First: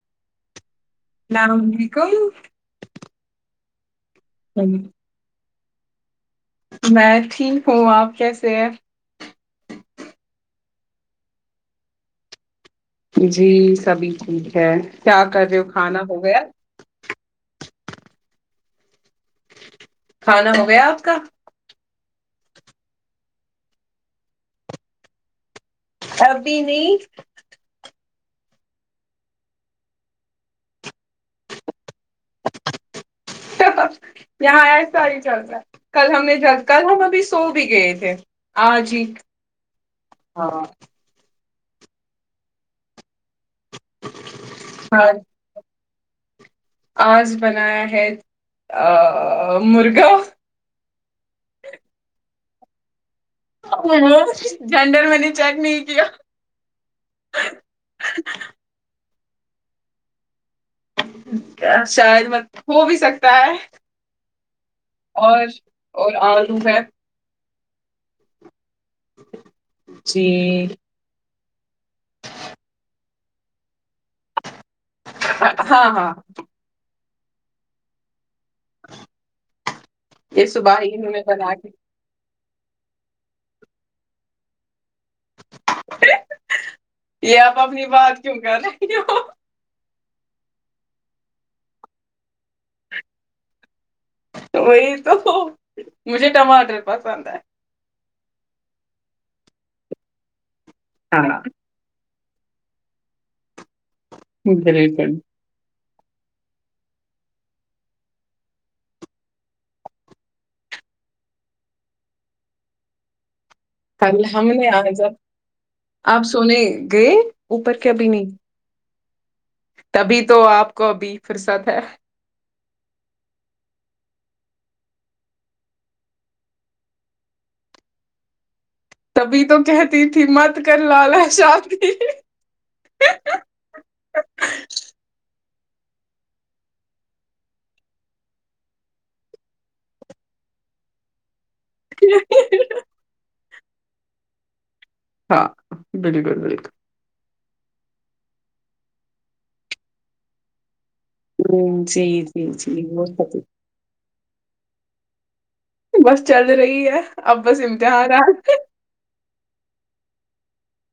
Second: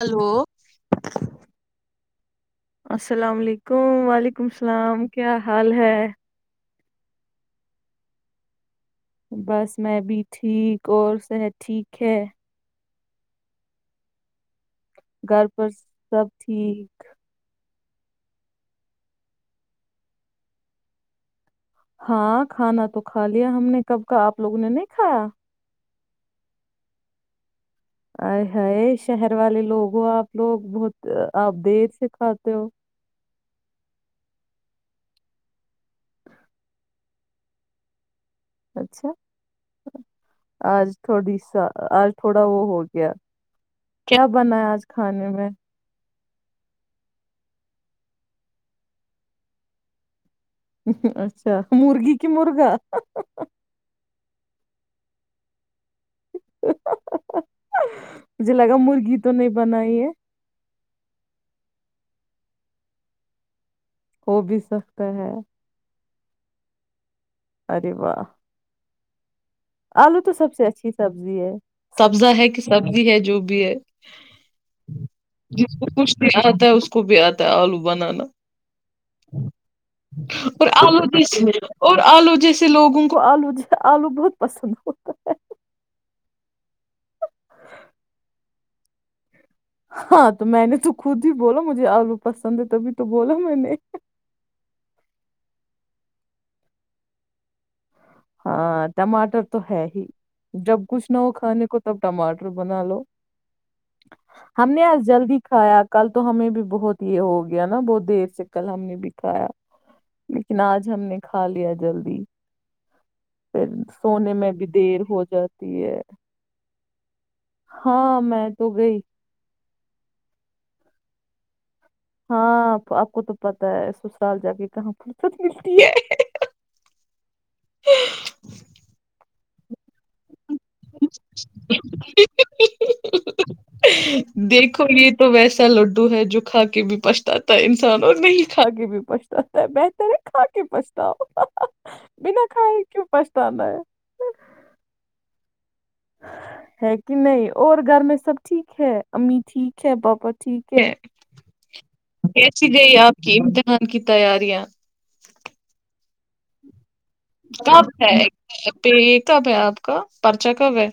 Hello اللام علیکم السلام علیکم۔ [unintelligible] وعلیکم السلام کیا۔۔۔ حال ہے؟ میں ٹھیک ہوں۔ آپ کیسے ہیں؟ بس میں بھی ٹھیک اور صحت ٹھیک ہے؟ جی سبھی ٹھیک ہے۔ کیا کر کر گھر رہے ہو؟ پر کھانا ہو سب گیا؟ ٹھیک کھانا ہو گیا آپ کا؟ ہاں کھانا تو کھا لیا ہم نے کب کا۔ آپ لوگوں نے نہیں کھایا؟ ابھی نہیں۔ اے ہائے شہر والے لوگ ہو آپ لوگ بہت آپ دیر سے کھاتے ہو۔ یہاں ایسا ہی چلتا ہے۔ کل ہم نے ج کل ہم ابھی سو بھی گئے تھے۔ اچھا آج تھوڑی [unintelligible] آج تھوڑا وہ ہو گیا۔۔۔ کیا بنا ہے آج ہاں کھانے میں؟ آج بنایا ہے مرغا۔ اچھا مرغی کہ مرغا؟ جینڈر میں نے چیک نہیں۔۔۔ کیا مجھے لگا مرغی۔۔۔ تو نہیں بنائی ہے۔ شاید مت ہو بھی سکتا ہے۔ ہو بھی سکتا ہے۔ اور اور آلو ہے اری وا [inaudible] الو جی تو سب سے اچھی سبزی ہے سبزا ہے کہ سبزی ہے جو بھی ہے ہاں جس کو ہاں کھ د جاتتا ہے اس کو بھی آتا ہے آلو بنانا یہ اور صبح ہی آلو انہوں نے بنا جس کے اور آلو جس سے لوگوں کو آلو آلو بہت پسند ہو یہ آپ اپنی بات کیوں کر رہی ہو ہاں تو میں نے تو خود ہی بولا مجھے آلو پسند ہے تبھی تو بولا میں نے وہی تو مجھے ٹماٹر پسند ہے ہاں ٹماٹر تو ہے ہی جب کچھ نہ ہو ہاں کھانے کو تب ٹماٹر بنا لو ہم نے آج بالکل جلدی کھایا کل تو ہمیں بھی بہت یہ ہو گیا نا بہت دیر سے کل ہم نے بھی کھایا لیکن آج ہم نے کھا لیا جلدی پھر کل سونے ہم میں بھی نے آ دیر جب ہو جاتی ہے آپ سونے گئے اوپر کےبھی ہاں نہیں میں تو گئی تبھی تو آپ گوبھی فرصت ہے ہاں آپ کو تو پتا ہے سسرال جا کے کہاں فرصت ملتی ہے ابھی تو کہتی تھی مت بات کر لا لا شام کی ایسا لڈو ہے جو کھا کے بھی پچھتاا ہے انسان اور نہیں کھا کے بھی پچتااتا ہے بہتر ہے کھا کے پھتا ہو بنا کائے کی پس تادا ہے [unintelligible] ساک [unintelligible] بالکل بالکل ہے کہ نہیں اور گھر میں سب ٹھیک ہے امی ٹھیک ہے پاپا ٹھیک ہے ہوں جی جی کیسی جی گئی وہ آپ کی امتحان کی تیاریاں بس چل رہی ہے اب بس سب امتحانات ہے کب ہے آپ کا پرچا کب ہے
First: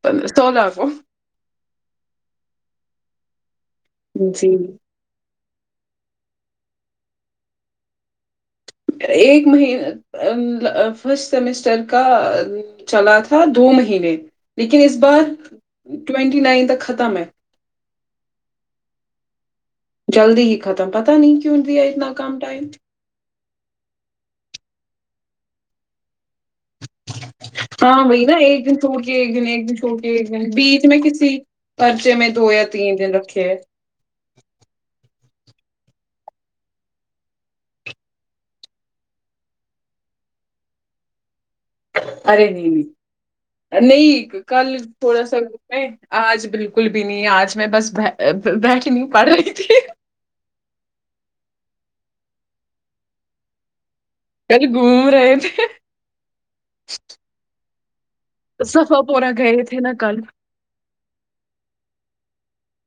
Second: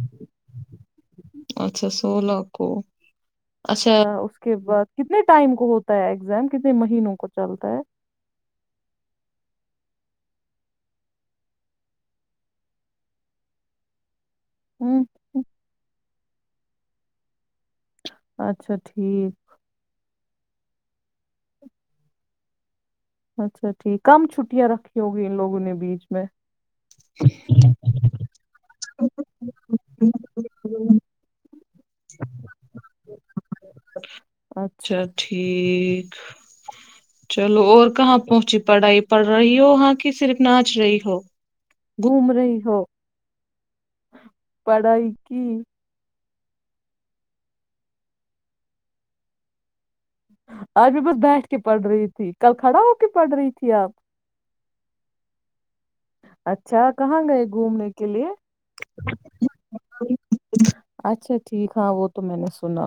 پ سولہ آ کو تو اچھا اس کے جی بعد کتنے ٹائم کو ہوتا ہے ایگزام کتنے مہینوں کو چلتا ہے ایک مہ فرسٹ سیمسٹر کا چلا تھا دو مہینے لیکن اس ہوں بار ٹوونٹی نائن تک ختم ہے اچھا ٹھیک جلدی ہی ختم پت نہیں کیوںٹ ہے اتنا کم ٹائم اچھا ٹھیک کم چھٹیاں رکھی ہوگی ان لوگوں نے بیچ میں ہاں بھائی نا ایک دن چھوٹ کے ایک دن ایک دن چھوٹ کے ایک دن بیچ میں کسی پرچے میں دو یا تین دن رکھے ہے اچھا ٹھیک چلو اور کہاں پہنچی پڑھائی پڑھ رہی ہو وہاں کی صرف ناچ رہی ہو گھوم ارے رہی نہیں ہو بھی نہیں کل پڑھائی تھوڑا سا کی آج بالکل بھی نہیں آج میں بس بیٹھ نہیںوں پڑھ رہی تھی آج میں بس بیٹھ کے پڑھ رہی تھی کل کھڑا ہو کے پڑھ رہی تھی آپ کل گھوم رہے تھے اچھا کہاں گئے گھومنے کے لیے سفا پورا گئے تھے نا کل اچھا ٹھیک ہاں وہ تو میں نے شنا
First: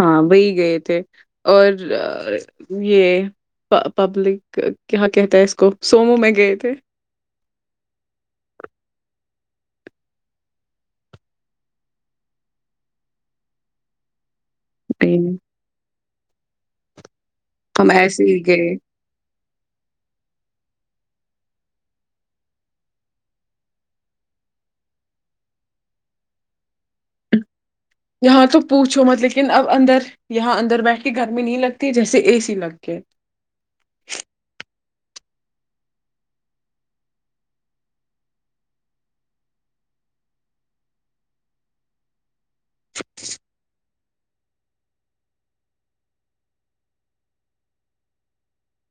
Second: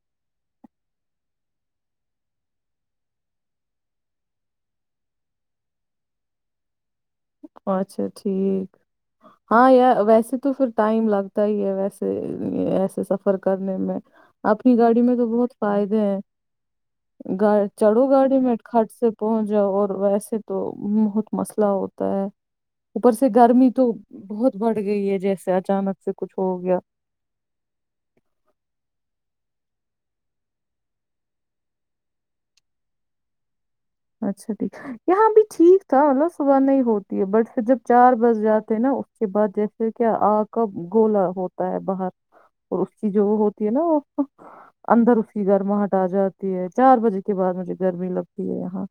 ہاں وہی گئے تھے اور یہ پبلک کیا کہتا ہے اس کو سومو میں گئے تھے اچھا ٹھیک ہاں ویسے تو پھر ٹائم لگتا ہی ہے ویسے ایسے سفر کرنے میں اپنی گاڑی میں تو نہیں بہت فائدے ہیں گا ہم چڑھو ایسے ہی گاڑی میں گئے کھٹ سے پہنچ جاؤ اور ویسے تو بہت مسئلہ ہو ہو اوپر سے گرمی تو بہت بڑھ گئی ہے جیسے اچانک سے کچھ ہو گیا یہاں تو پوچھو مت لیکن اب اندر یہاں اندر بیٹھ کے گرمی نہیں لگتی جیسے اے سی لگ کے اچھا ٹھیک یہاں بھی ٹھیک تھا مطلب صبح نہیں ہوتی ہے بٹ پھر جب چار بج جاتے ہیں نا اس کے بعد جیسے کیا آگ کا گولا ہوتا ہے باہر اور اس کی جو ہوتی ہے نا وہ اندر اس کی گرماہٹ آ جاتی ہے چار بجے کے بعد مجھے گرمی لگتی ہے یہاں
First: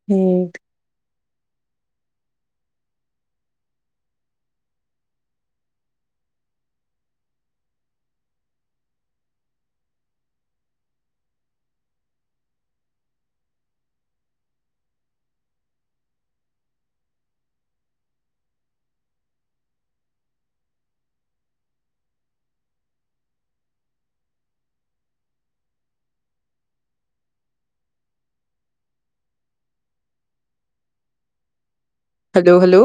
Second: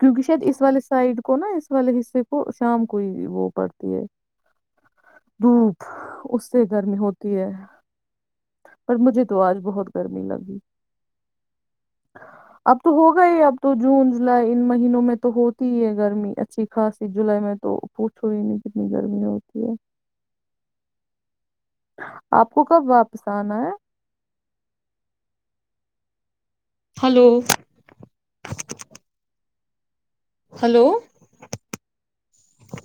کیونکہ شاید ہوں اس والے سائڈ کو نا اس والے حصے کو شام کو ہی وہ پڑتی ہے دھوپ اس سے گرمی ہوتی ہے پر مجھے تو آج بہت گرمی لگی اب تو ہوگا ہی اب تو جون جولائی ان مہینوں میں تو ہوتی ہی ہے گرمی اچھی خاصی جولائی میں تو پوچھو ہی نہیں کتنی گرمی ہوتی ہے آپ کو کب واپس آنا ہے hello hello hello hello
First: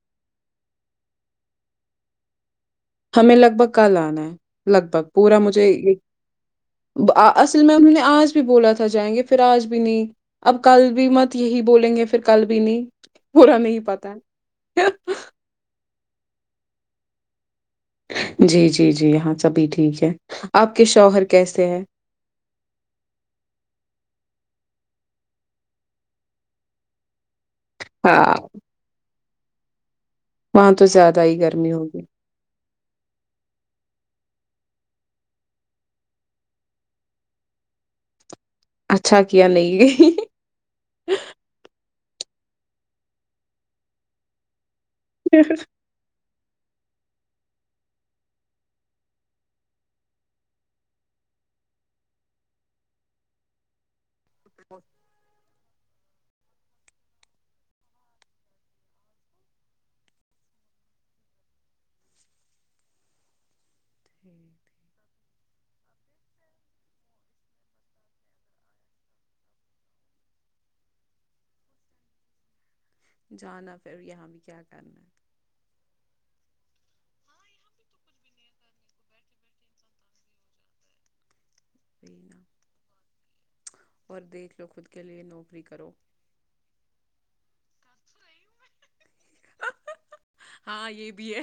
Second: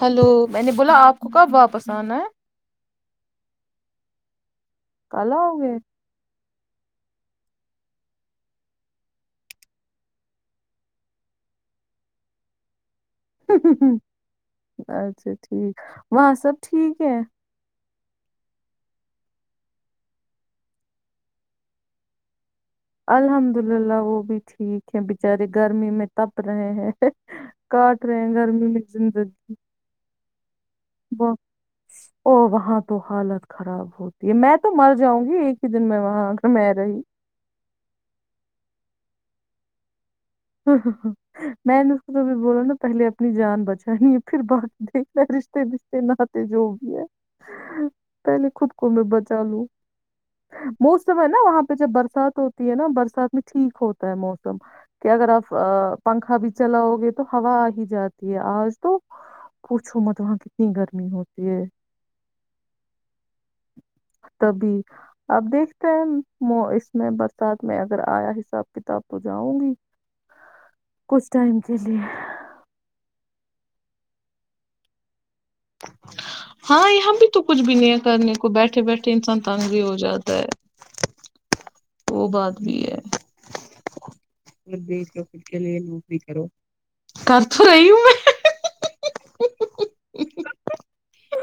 hello میں نے بولا آپ ب کب واپس آنیں ہمیں لگ بھگ کل آنا ہے لگ بھگ کل پورا آؤ مجھے ایک اصل میں انہوں نے آج بھی بولا تھا جائیں گے پھر آج بھی نہیں اب کل بھی مت یہی بولیں گے پھر کل بھی نہیں پورا نہیں پتا ہے اچھا ٹھیک وہاں سب ٹھیک ہے جی جی جی یہاں سبھی ٹھیک ہے آپ کے شوہر کیسے ہے الحمدللہ وہ بھی ٹھیک ہیں بیچارے گھر میں میں تپ رہے ہیں کاٹ رہے ہیں ہاں۔ گرمی میں زندگی جی وہاں تو زیادہ ہی گرمی ہوگی، اور وہاں تو حالت خراب ہوتی میں تو مر جاؤں گی ایک ہی دن میں وہاں گ میں رہی اچھا کیا نہیں میں ن توبھی بولا نا پہلے اپنی جان بچانی ہے پھر بقی دیکھ رشتے بستے نہ جو بھی ہے پہلے خود کو میں بچا لوں موسٹف ہے نا وہاں پہ جب برسات ہوتی ہے نا برسات میں ٹھیک ہوتی موسم کہ اگر آپ پنکھا بھی چلاؤ گے تو ہوا آ ہی جاتی ہے آج تو پوچھو مت وہاں کتنی گرمی ہوتی ہے جی، تبھی اب اس میں برسات میں اگر ایا حساب کتاب ہو جاؤں گی کس ٹائم کے لیے جانا پھر یہاں بھی کیا کرنا ہے ہاں یہاں بھی تو کچھ بھی نہیں ہے کرنے کو بیٹھے بیٹھے انسان تانگی ہو جاتا ہے وہی وہ نا بات بھی ہے اور دیکھ لو م خود کے دیکھ لیے کے نوکری لی کرو۔ لو بھی کرو کر تو رہی ہوں میں ہاں یہ بھی بھی ہے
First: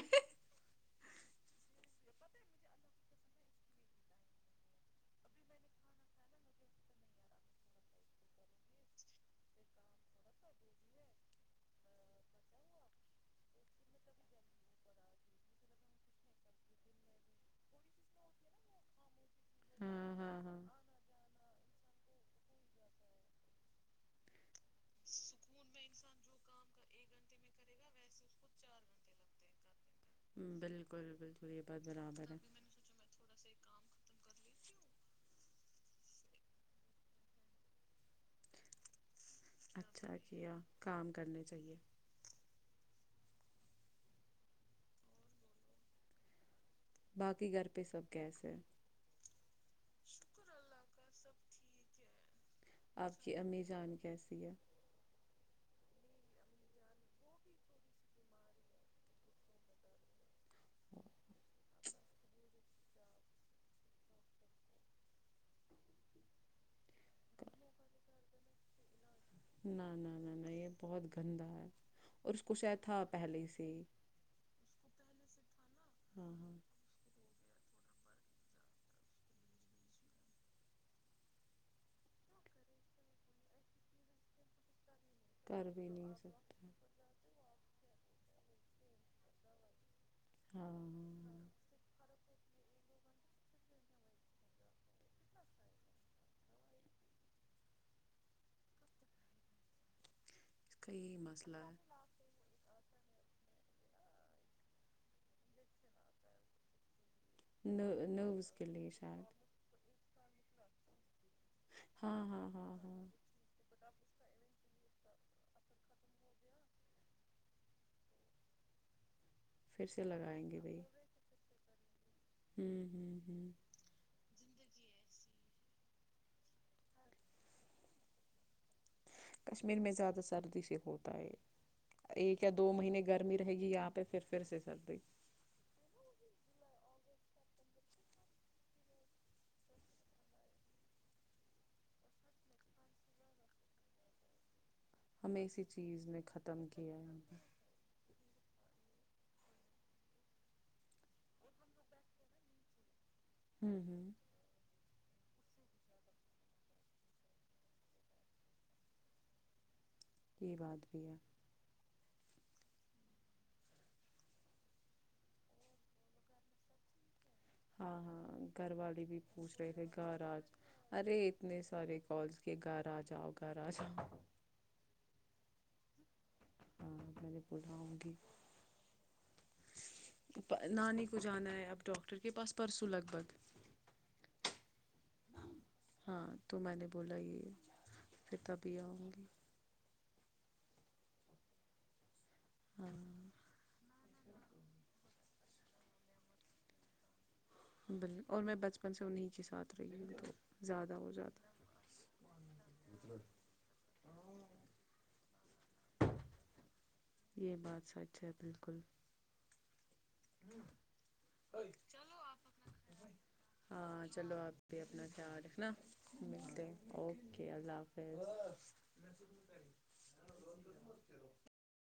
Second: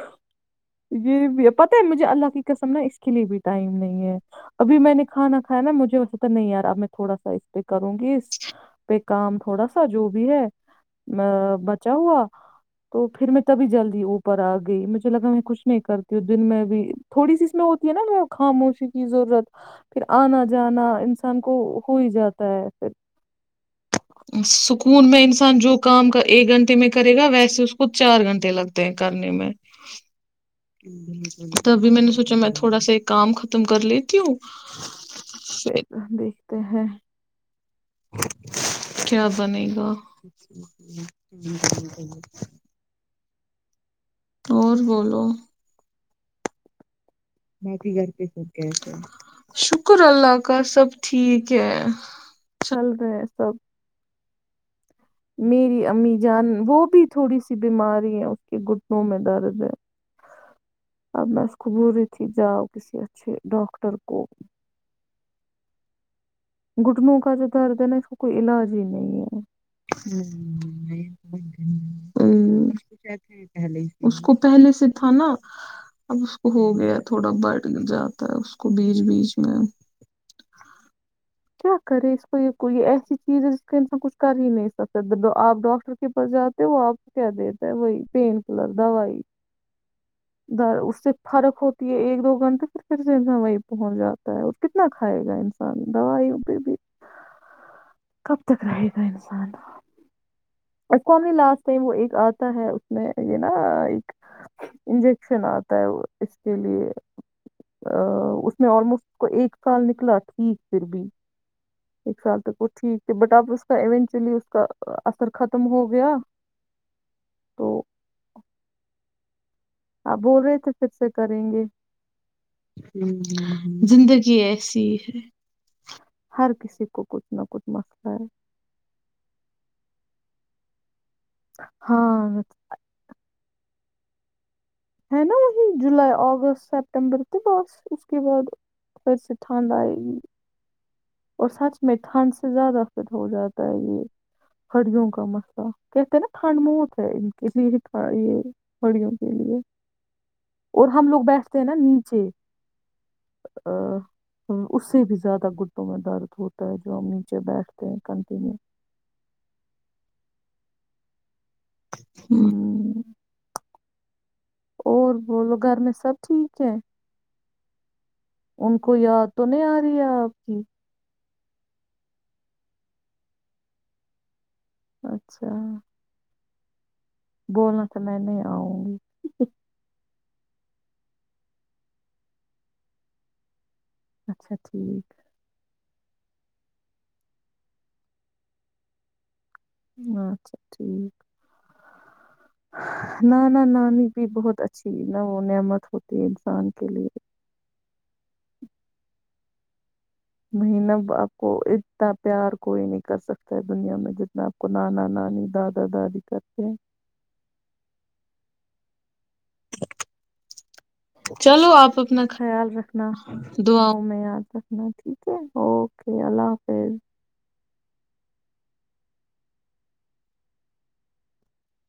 یہ پتا مجھے اللہ کی قسم نا اس کے لیے بھی ٹائم نہیں ہے ابھی میں نے کھانا کھایا نا مجھے وسا نہیں یار اب میں تھوڑا سا اس پہ کروں گی اس پہ کام تھوڑا سا جو بھی ہے بچا ہوا تو پھر میں تبھی جلدی اوپر آ گئی مجھے لگا میں کچھ نہیں کرتی ہ دن میں بھی تھوڑی سی اس میں ہوتی ہے نا خاموشی کی ضرورت پھر ہاں ہاں آنا ہاں جانا انسان کو ہو ہی جاتا ہے پھر سکون میں انسان جو کام کا ایک گھنٹے میں کرے گا ویسے اس کو چار گھنٹے لگتے ہیں کرنے میں بالکل بالکل یہ بات تبھی میں نے برابر سوچا ہے میں تھوڑا سا کام ختم کر لیتی ہوں یہ تو دیکھتے ہیں کیا بنے گا اچھا کیا کام کرنے چاہیے اور بولو پہ باقی گھر سب کے کیسے ہیں خے شکر اللہ کا سب ٹھیک کہ آپ کی امی جان کیسی ہے میری امی جان وہ بھی تھوڑی سی بیماری ہے اس کے گھٹنوں میں درد ہے اب میں اس کو بول رہی تھی جاؤ کسی اچھے ڈاکٹر کو گٹنوں کا جو درد ہے نا اس کو کوئی علاج ہی نہیں ہے نہ نہ نہ نہ یہ بہت گندا ہے اور اس کو شاید تھا پہلے ہی سے ہی اس کو پہلے سے تھا نا اب ہاں اس کو ہاں ہو گیا تھوڑا بڑ ل جاتا ہے اس کو بیچ بیچ میں کیا کرے اس کو یہ یہ ایسی چیز ہے جس کا انسان کچھ کر ہی نہیں آپ کر بھی ڈاکٹر کے نہیں پس جاتے سکتا وہ آپ کہ دتے بی پینین کلر د وائی ہاں در اس سے ہاں فرق ہوتی ہے ایک دو گھنٹہ پھر پھر سے انسان وہی پہنچ جاتا ہے اور کتنا کھائے گا انسان دوائیوں پہ بھی کب تک رہے گا انسان اس کا یہی ا مسئلہ لاسٹ ہے ٹائم وہ ایک آتا ہے میں یہ نا ایک انجیکشن آتا ہے اس کے لیے ن ا نروز اس کے میں لیے آلموسٹ شاید کو ایک سال نکلا تھا ٹیک پھر بھی ایک ہاں سال ہاں تک وہ ہاں ٹھیک ہاں تھ بٹ آپ اس کا ایونچولی اس کا ار ختم ہو گیا تو پھر سے آپ بول لگائیں رہے گے تھے بھائی پھر سے کریں گے ہوں ہوں ہوں زندگی ہے ایسی ہے ہر کسی کو کچھ نہ کچھ مسئلہ ہے کشمیر میں زیادہ سردی سے ہوتی ہاں ایک یا دو مہینے گرمی رہے گی آپ تو پھرھر سے سردی ہے نا وہی جولائی اگستٹ سپتمبر تھ باس اس کے بعد پھر سے ٹھنڈ آئے گی اور سچ میں ٹھنڈ سے زیادہ پھر ہو جاتا ہے یہ ہریوں کا ہمیں اسی مسئلہ چیز کہتے نے نا ٹھنڈ ختم کیا موت ہے ان کے لیے یہ گڑیوں کے لیے اور ہم لوگ بیٹھتے ہیں نا نیچے ا ہوں ہوں ہ اس سے بھی زیادہ گ وں میں درد ہوتا ہے جو ہم نیچے بیٹھتے ہیں کنٹی میں یہ بات بھی ہے ہ اور بولو گھر میں سب ٹھیک ہے ہاں ہاں گھر ان کو والی بھی یاد تو پوچھ نہیں رہے آ تھے رہی ہے گاہ آپ راج کی ارے اتنے سارے کالس کے گھر آ جاؤ گھر آ جاؤ اچھا ہاں میں نے بولا بولنا آؤں تو گی میں نہیں آؤں گی نانی کو جانا ہے اب ڈاکٹر کے پاس پرسوں لگ بھگ اچھا ٹھیک ہاں تو میں نے بولا یہ پھر تبھی آؤں گی اچھا ٹھیک نہ نہ نہ نہیں بھی بہت اچھی نہ وہ نعمت ہوتی ہے انسان کے لیے بالل اور میں بچپن سے انہیں کے ساتھ رہی ہوں تو زیادہ مینب ہو آپ جاتا کو اتنا پیار کوئی نہیں کر سکتا ہے دنیا میں جتنا آپ کو نانا نانی دادا دادی کرتے ہیں یہ بات سچ ہے بالکل چلو آپ اپنا خیال رکھنا دعاں ہاں میں چلو یاد آپ بھی رکھنا اپنا ٹھیک ہے خیال رکھنا اوکے اللہ ملتے ہیں حافظ اوکے اللہ حافظ [inaudible]